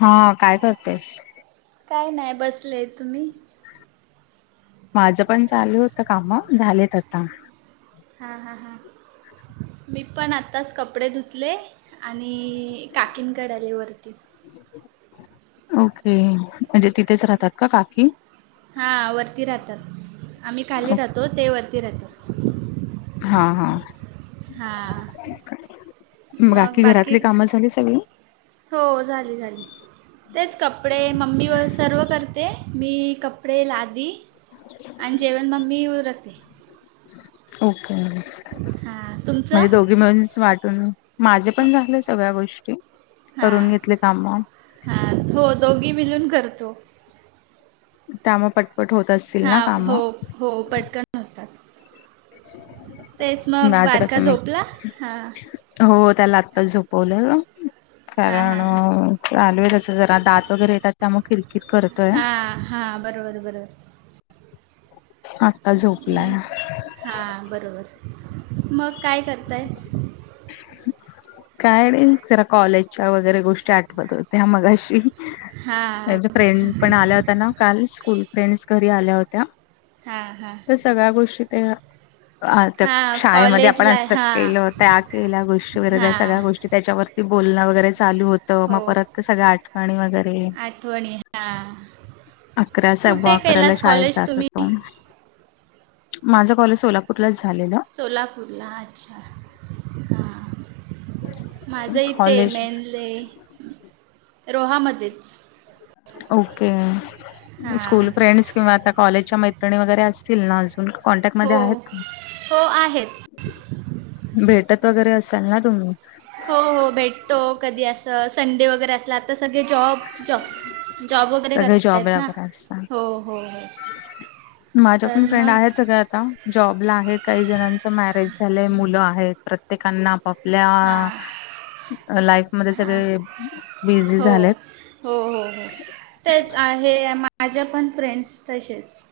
हा काय करतोयस काय नाही बसले तुम्ही माझं पण चालू होत काम झालेत आता हा हा हां मी पण आत्ताच कपडे धुतले आणि काकीन कड आले वरती ओके म्हणजे तिथेच राहतात का काकी हा वरती राहतात आम्ही खाली राहतो ते वरती राहतात हां हां हां म बाकी घरातली कामं झाली सगळी हो झाली झाली तेच कपडे मम्मी वर सर्व करते मी कपडे लादी आणि जेवण मम्मी उरकते ओके हां तुमचं म्हणजे दोघी मिळूनच वाटून माझे पण झाले सगळ्या गोष्टी करून घेतले कामं हा हो दोघी मिलून करतो त्यामुळ पटपट होत असतील ना हां कामं हो हो पटकन होतात तेच मग माझं बारका कसं मी झोपला हा हो त्याला आत्ताच झोपवलं हां हां हां कारणं चालू आहे त्याच जरा दात वगैरे येतात त्यामुळं किरकिर करतोय हां हां बरोबर बरोबर आत्ता झोपलाय हा बरोबर मग काय करताय काय नाही जरा कॉलेजच्या वगैरे गोष्टी आठवत होत्या मगाशी हां माझ्या फ्रेंड पण आल्या होत्या ना काल स्कूल फ्रेंडस घरी आल्या होत्या हा हा तर सगळ्या गोष्टी तेव्हा आ त्या हां शाळेमध्ये आपण कॉलेजला असं हां केलं केल्या होत्या केल्या गोष्टी वगैरे, त्या हां सगळ्या गोष्टी त्याच्यावरती बोलणं वगैरे चालू होतं, हो मग परत त्या सगळ्या आठवणी वगैरे आठवणी हा. अकरा सव्वा अकराला शाळेत जात होतो तुम्ही आम्ही. माझं कॉलेज सोलापूरलाच झालेलं. सोलापूरला हा अच्छा. हां माझं इथे कॉलेज मेनले रोहामध्येच. ओके. हां स्कूल फ्रेंडस किंवा आता कॉलेजच्या मैत्रिणी वगैरे असतील ना अजून? कॉन्टॅक्ट मध्ये हो आहेत का? हो आहेत भेटत वगैरे असाल ना तुम्ही? हो हो भेटतो कधी असं संडे वगैरे असला त र आता सगळे जॉब जॉब जॉब वगैरे सगळे करतेत जॉबला ना. वगैरे असतात हो हो हो. माझ्या तर पण फ्रेंड मग आहेत सगळ्या, आता जॉबला आहे, काही जणांच मॅरेज झालंय, मुलं आहेत प्र त्येकानां. आपल्या हां लाईफमध्ये हां सगळे बिझी हो झालेत. हो हो हो, तेच आहे माझ्या पण फ्रेंड्स तसेच.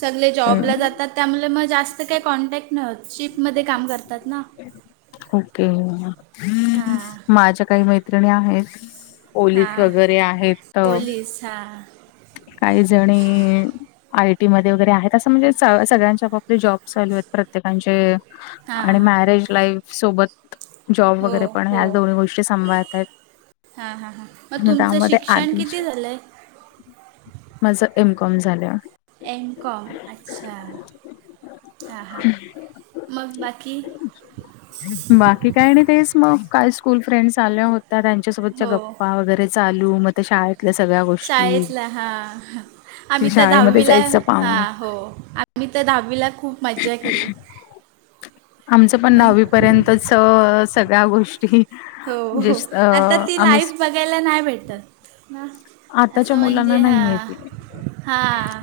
सगले जॉबला जातात त्यामुळे मग जास् त काही कॉन्टॅक्ट न शिपमध्ये काम करतात ना. ओके हां माझ्या काही मैत्रिणी आहेत. पोलीस वगैरे आहेत. हा. काही जणी आयटी मध्ये वगैरे आहेत, असं म्हणजे सगळ्यांचे आपापले जॉब्स चालू आहेत प्रत्येकांचे हां आणि हां मॅरेज लाईफ सोबत जॉब हो वगैरे पण या दोन गोष्टी सांभाळता आहेत. हा हा हा, मग तुमचं त्यामध्ये शिक्षण आधी किती झालंय? माझं एमकॉम झालंय. एमकॉम अच्छा, हा हा, मग बाकी? बाकी काय आणि तेच मग काल स्कूल फ्रेंडस आल्या हो त्या त्यांच्यासोबतच्या हो गप्पा वगैरे चालू, मग त्या शाळेतल्या सगळ्या गो शाळेतल्या हा, हा, कि आम्ही तर शाळेमध्ये दहावीला जायचं हा पाहण हो. मी तर दहावीला खूप मज्जा केली. मण तसं सगळ्या गोष्टी हो म्हणजे हो, स- अ, आता ती आम्ही स- लाईफ बघायला नाही भेटत ना. आताच्या असं म्हणजे मुलांना हा नाहीये ते हा.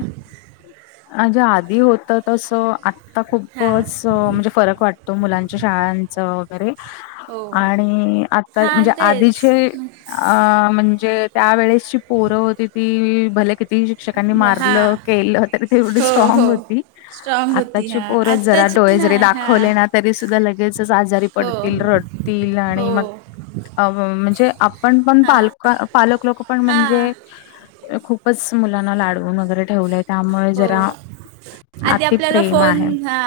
अ जे आधी होत तस आत्ता हां खूपचं म्हणजे फरक वाटतो मुलांच्या शाळांचं वगैरे हो आणि आता हां म्हणजे तेच आधीचे अ म्हणजे त्यावेेळेसची पोरं होती ती भले किती शिक्षकांनी ब- हां मारलं केलं तेवढी हो हो स्ट्रांग होती. स्ट्रॉंग होती आताची हां पोरं जरा आत्ताची डोळे जरी नाही हां दाखवले ना तरी सुद्धा लगेचच आजारी हो पडतील, रडतील आणि हो मग अ म्हणजे आपण पण हां पालक, पालक लोकं पण हां म्हणजे खूपच मुलांना लाडवून वगैरे ठेवलंय. त्यामुळे हो जरा आधी अति आपल्याला प्रेम फोन आहे. हा.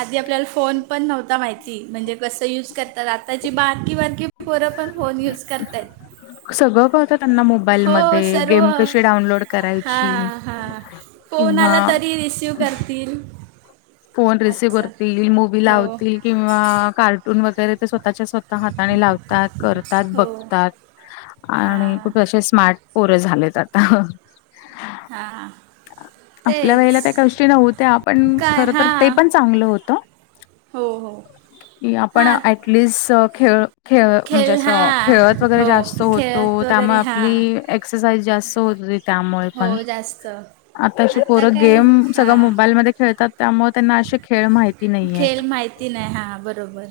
आधी आपल्याला फोन पण नव्हता माहिती म्हणजे कसं यूज करतात, आताची बारकी बारकी पोरं पण फोन युज करतायत. सगळं कळतं त्यांना मोबाईल मध्ये. सर्व गेम कशी डाउनलोड हा करायची? हा फोन किंवा आला तरी रिसीव करतील. फोन रिसिव्ह असं करतील, मूवी हो लावतील किंवा कार्टून वगैरे ते स्वतःच्या स्वतः हाताने लावतात, करतात, हो बघतात. आणि हां खूप असे स्मार्ट पोर झालेत आता. हां आपल्या तेच वळेला त्या गोष्टी नव्हत्या. पण काय खरं तर ते हां पण चांगल होत. हो हो कि आपण हां ऐक ॲटलीस् खेळ खेळ म्हणजे असं हां खेळत वगैरे हो जास्त होतो, खेळत वगैरे त्यामुळे हां आपली एक्सरसाइज जास्त होत होती. त्यामुळे हो पण जास्त आताची आता पोरं काय गेम सगळं हां मोबाईलमध्ये खेळतात. त्यामुळे त्यांना असे खेळ माहित खेळ माहिती नाही. हां, बरोबर!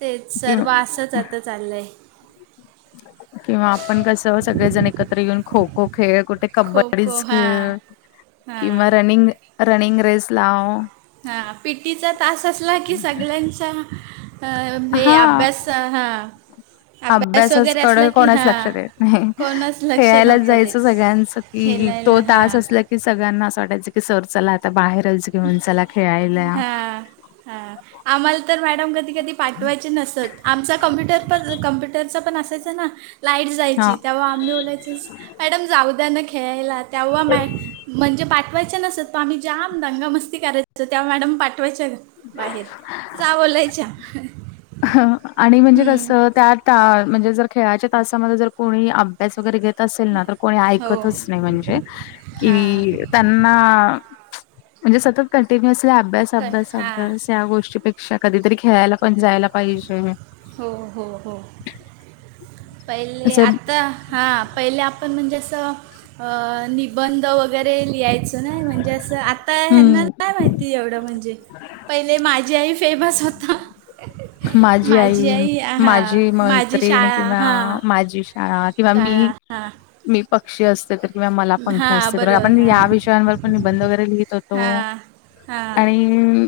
तेच सर्व असंच किंवा आता चाललंय. किंवा आपण कस सगळेजण एकत्र येऊन खो खो खेळ कुठे खो खो कबड्डीच हां खेळ किंवा हां रनिंग रनिंग रेस लाव. हा, पी टी चा तास असला की सगळ्यांचा अ हे अभ्यास त हा. [inaudible] अभ्यासाकड कोणाच लक्ष हां देत नाही. कोणच लक्ष खेळायलाच नव्हतं जायचं देत सगळ्यांचं हं हं. तो खेळायला तास हां असला कि सगळ्यांना असं वाटायचं की सर चला आता बाहेरच घेऊन चला खेळायला. हा, आम्हाला तर मॅडम कधी कधी पाठवायचे नसत. आमचा कम्प्युटर पण कम्प्युटरचा पण असायचं ना. लाईट हा जायची तेव्हा आम्ही बोलायचोच मॅडम जाऊ द्या न खेळायला. तेव्हा मॅ म्हणजे पाठवायचे नसत प आम्ही जाम दंगा मस्ती करायचो. तेव्हा मॅडम पाठवायच्या बाहेर, जा बोलायच्या. ह आणि म्हणजे हं, कसं त्या त म्हणजे जर खेळाच्या तासामध्ये जर कोणी अभ्य भ्यास वगैरे घेत असेल ना, तर कोणी हो ऐकतच नाही. म्हणजे हां कि त्यांना म्हणजे सतत कंटिन्युअसली अभ्यास क अभ्यास हां अभ्यास. त्या गोष्टीपेक्षा कधीतरी खेळायला पण जायला पाहिजे. हो हो हो. पहिले असं आता हा, पहिले आपण म्हणजे असं निबंध वगैरे लिहायचो ना. म्हणजे असं आता ह्यांना हम्म नाही माहित ती एवढं. म्हणजे पहिले 'माझी आई' फेमस होत. माझी आई, हां माझी माझी मैत्रीण शाळा किंवा हां माझी शाळा किंवा मी शाळा हां मी पक्षी असते तर किंवा 'मला पंख हां असते तर' आपण बरोबर या हां विषयांवर पण निबंध वगैरे लिहित होतो. हां हां आणि अं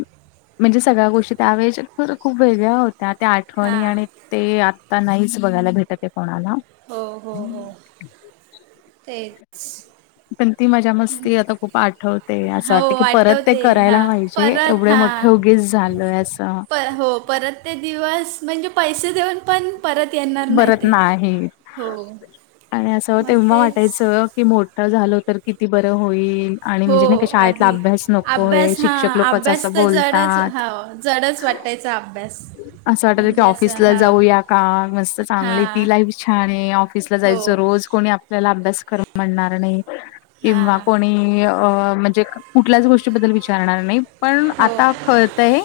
म्हणजे सगळ्या गोष्टी त्यावेळेच्या तर खूप वेगळ्या होत्या. त्या हां आठवणी आणि ते आता नाहीच बघायला भेटत कोणाला. हो हो हो तेच. पण ती मजा-मस्ती आता खूप आठवते. असं वाटत हो की परत ते आठवते करायला हां पाहिजे. परत एवढे मोठ हां ठे उगीच झालोय असं. प हो परत ते दिवस म्हणजे पैसे देऊन पण परत येणार परत ते नाही. हो आणि असं मग तेव्हा तेच वाटायचं कि मोठ झालो तर किती बरं होईल? आणि हो म्हणजे नाही का शाळेतला आधी अभ्यास नकोय, अभ्यास हां शिक्षक लोकचं अभ्यास असं तर जडच बोलतात. हो जडच वाटायचा अभ्यास. असं वाटत होत की म्हणजे असं ऑफिसला हां जाऊया का? मस्त चांगली ती हां लाईफ छान ये, ऑफिसला हो जायचं रोज कोणी आप आपल्याला अभ्यास कर म्हणणार नाही किंवा हां कोणी अणि अं म्हणजे कुठल्याचं गोष्टीबद्दल विचारणार नाही. पण हो आता कळतयं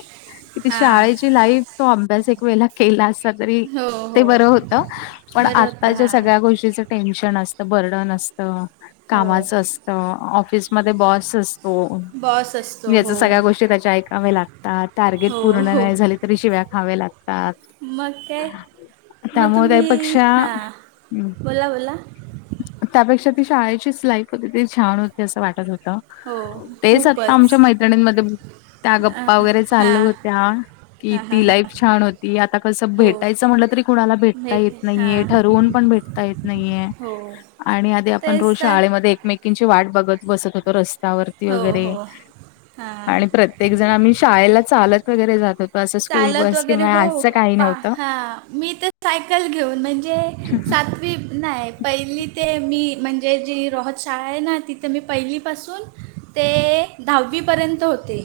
कि ती हां शाळेची लाईफ तो अभ्यास एक वेळेला केला असता तरी हो ते हो बरं होतं, पण बरं होतं आत्ताच्या हां सगळ्या गोष्टीचं टेन्शन असतं, बर्डन असत. हो कामाचं असत, ऑफिसमध्ये बॉस च अस हो बॉस असतो याच्या हो सगळ्या गोष्टी त्याचे ऐकाव्या लागतात टार्गेट हो पूर्ण हो नाही झाले त तरी शिव्या खावे लागतात. मग काय? मग त्यामुळे तुम्ही, त्यापेक्षा हां बोला बोला. त्यापेक्षा ती शाळेचीचं लाईफ होती ती छान होती असं वाटत होतं. हो तेच आत्ता खूपच आमच्या मैत्रिणींमध्ये त्या गप्पा हां वगैरे चालु हां होत्या कि हां ती हां लाईफ छान होती, आता कसं हो भेटायचं म्हटलं तरी कुणाला भेटता भेट येत हां नाहीये, ठरवून पण भेटता येत नाहीये. हो आणि आधी आपण तेच रोज तर शाळेमध्ये एकमेकींची वाट बघत बसत होतो रस्त्यावर ती हो वगैरे. हो हां आणि प्रत्येक जण मी शाळेला चालंत वगैरे जात होतो, असं स्कूल बस किंवा आसं काही नव्हंत. हा मी त सायकल घेऊन म्हणजे सातवी त नाही. पहिली ते मी म्हणजे जी रोहत शाळा आहे ना तिथं मी पहिलीपासून ते दहावीपर्यंत होते,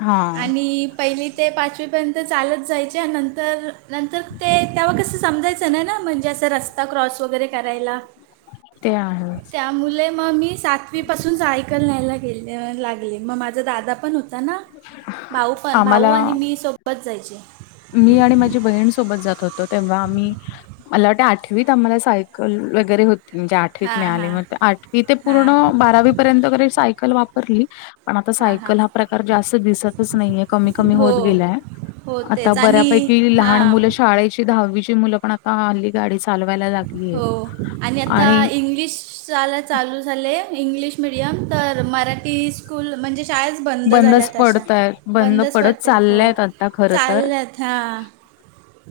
हां आणि पहिली ते पाचवी पर्यंत चालत जायचे अन् नंतर -नंतर ते तेव्हा कसं समजायचं समजायचं नाही ना म्हणजे असं रस्ता क्रॉस वैगरे करायला, ते आहे. त्या मुले म, मी सातवी पासून सायकल न्यायला गेले अं लागले, म माझा दादा पण होता ना भाऊ पण भाऊ आम्हाला आणि मी सोबत जायचे. मी आणि माझी बहीण सोबत जात होतो तेव्हा आम्ही मला वाटे आठवीत आम्हाला सायकल वगैरे होत म्हणजे आठवीत हां मिळाली हां मग आठवी ते पूर्ण हां बारावी पर्यंत तरी सायकल वापरली पण आता हां हां सायकल हा प्रकार जास्त दिसतच नाहीये, कमी- कमी हो होत गेलाय. हो आता तेच आणि बऱ्यापैकी लहान हां मुलं शाळेची दहावीची मुलं पण आता हल्ली गाडी चालवायला लागले. हो आणि आता इंग्लिश शाला चालू झाले, इंग्लिश मिडियम तर मराठी स्कूल म्हणजे शाळा बंद बंदच झाल्यात अशा, पडतायत बंद बंदच पडत पडतायेत हो चालल्यात आता खरं तर चालल्यात हा.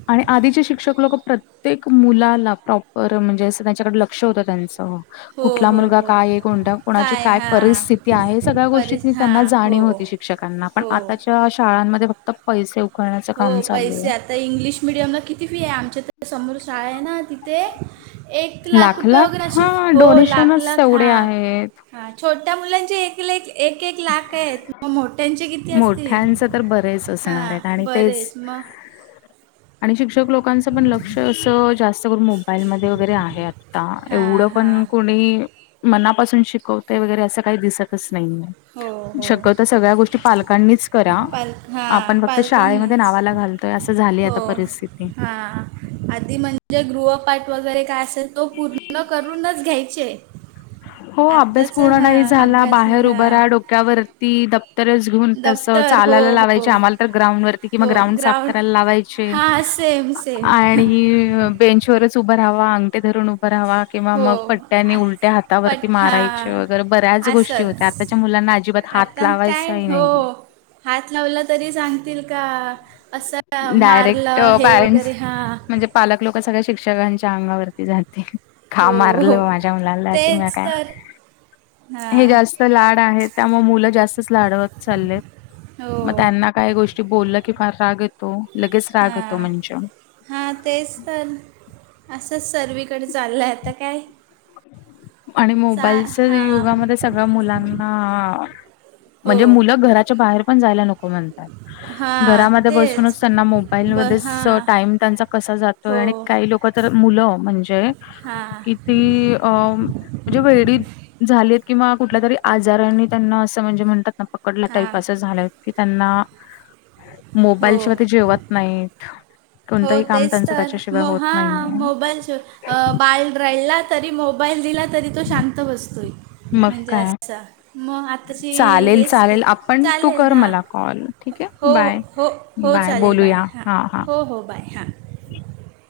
आणि आधीचे शिक्षक लोक प्रत्य प्रत्येक मुलाला प्रॉपर म्हणजे असं त्यांच्याकडे लक्ष होतं त्यांचं. हो कुठला हो मुलगा हो काय आहे, कोण कोणाची काय परिस्थिती आहे, सगळ्या गोष्टी परि हां त्यांना जाणीव होती हो अशी. शिक्षकांना पण हो आताच्या शाळांमध्ये फक्त पैसे उकळण्याचं हो काम पैसे चालूये. आता इंग्लिश मिडियमला किती फी आहे, आमच्या समोर शाळा आहे ना तिथे एक लाख रुपये वगैरे अशे, हा हो लाख- डोनेशनच लाख हा. तेवढे आहेत हा छोट्या मुलांचे एक ले क एक- एक लाख ये, मग मोठ्यांचे किती असतील? मोठ्यांच तर बरेच असणार हां. आहेत आणि तेच, बरेच मग आणि शिक्षक लोकांचं पण लक्ष असं जास्त करून मोबाईलमध्ये वगैरे आहे. आता एवढं हां पण हां कोणी मनापासून शिकवतय वगैरे असं काही दिसतच नाहीये. हो हो शक्यतो सगळ्या गोष्टी पालकांनीच करा, पाल हां आपण फक्त शाळेमध्ये पालकांनीच नावालाच घालतो. तर असं झाली हो आता परिस्थिती. हां आधी म्हणजे गृहपाठ वगैरे काय असेल तो पूर्ण करूनच घ्यायचे. हो अभ्यास आत्ताचा पूर्ण हां नाही झाला, अभ्यास बाहेर उभ हां राहा, डोक्यावरती दप्तरच घेऊन तसं दप्तर हो चालायला हो लावायंच, आम्हाला तर ग्राउंड वर किंवा ग्राउंड साफ करायला लावाय चे हां सेम सेम आणि अ बेंचवरच उभं ऱ्हावा, अंगट धरून उभं राहावा किंवा हो मग पट्ट्यानी आ- उलट त्या हातावरती पट मारायचे हां वगैरे बऱ्याच गोष्टी होत्या, असंच आताच्या मुलांना अजिबात हात आता काय लावायचाही हो नाहीये. हात लावला तरी सांगतील का? आस डायरेक्ट मारलं हे पॅरेंट्स वगैरे हा. म्हणजे पालक लोक सगळ्या शिक्षकांच्या अंगावरती जातील. खा हो हो मारलं माझ्या मुलाला किंवा तेच काय? तर हे हां जास्त लाड आहेत. त्यामुळे मुलं जास्तच लाडवत चाललेत. हो मग त्यांना काही गोष्टी बोललं की, फार राग येतो. लगेच राग येतो हां म्हणजे हां तेच तर, आसंच सर्वीकडे चाललय आता काय? आणि चा मोबाईलच्या हां युगामध्ये सगळ मुलांना हो म्हणजे मुलं घराच्या बाहेर पण जायला नको म्हणतात. हां घरामध्ये तेच बसूनच त्यांना मोबाईल ब हां टाईम त्यांचा कसा हो जातोय आणि काही लोक तर मुलं म्हणजे हां कि ती अ म्हणजे वेडी झालीत किंवा कुठल्या तरी आजारानी त्यांना असं म्हणजे म्हणतात पकडलं हां टाईप असं झालंय की, त्यांना हो मोबाईल शिवाय ते जेवत नाहीत. हो कोणतंही काम तेच त्यांचं तर, त्याच्याशिवाय म होत हा नाहीये. मोबाईल शिवाय अ बाल रडला तरी मोबाईल दिला तरी, तो शांत बसतोय मग म्हणजे काय? असा. म आताशी चालेल हेच ते, चालेल आपण तू चालेल. कर हा मला कॉल ठीक आहे हो बाय हो. हो चालेल बाय, हां. हो हो बाय हां. ह [inaudible]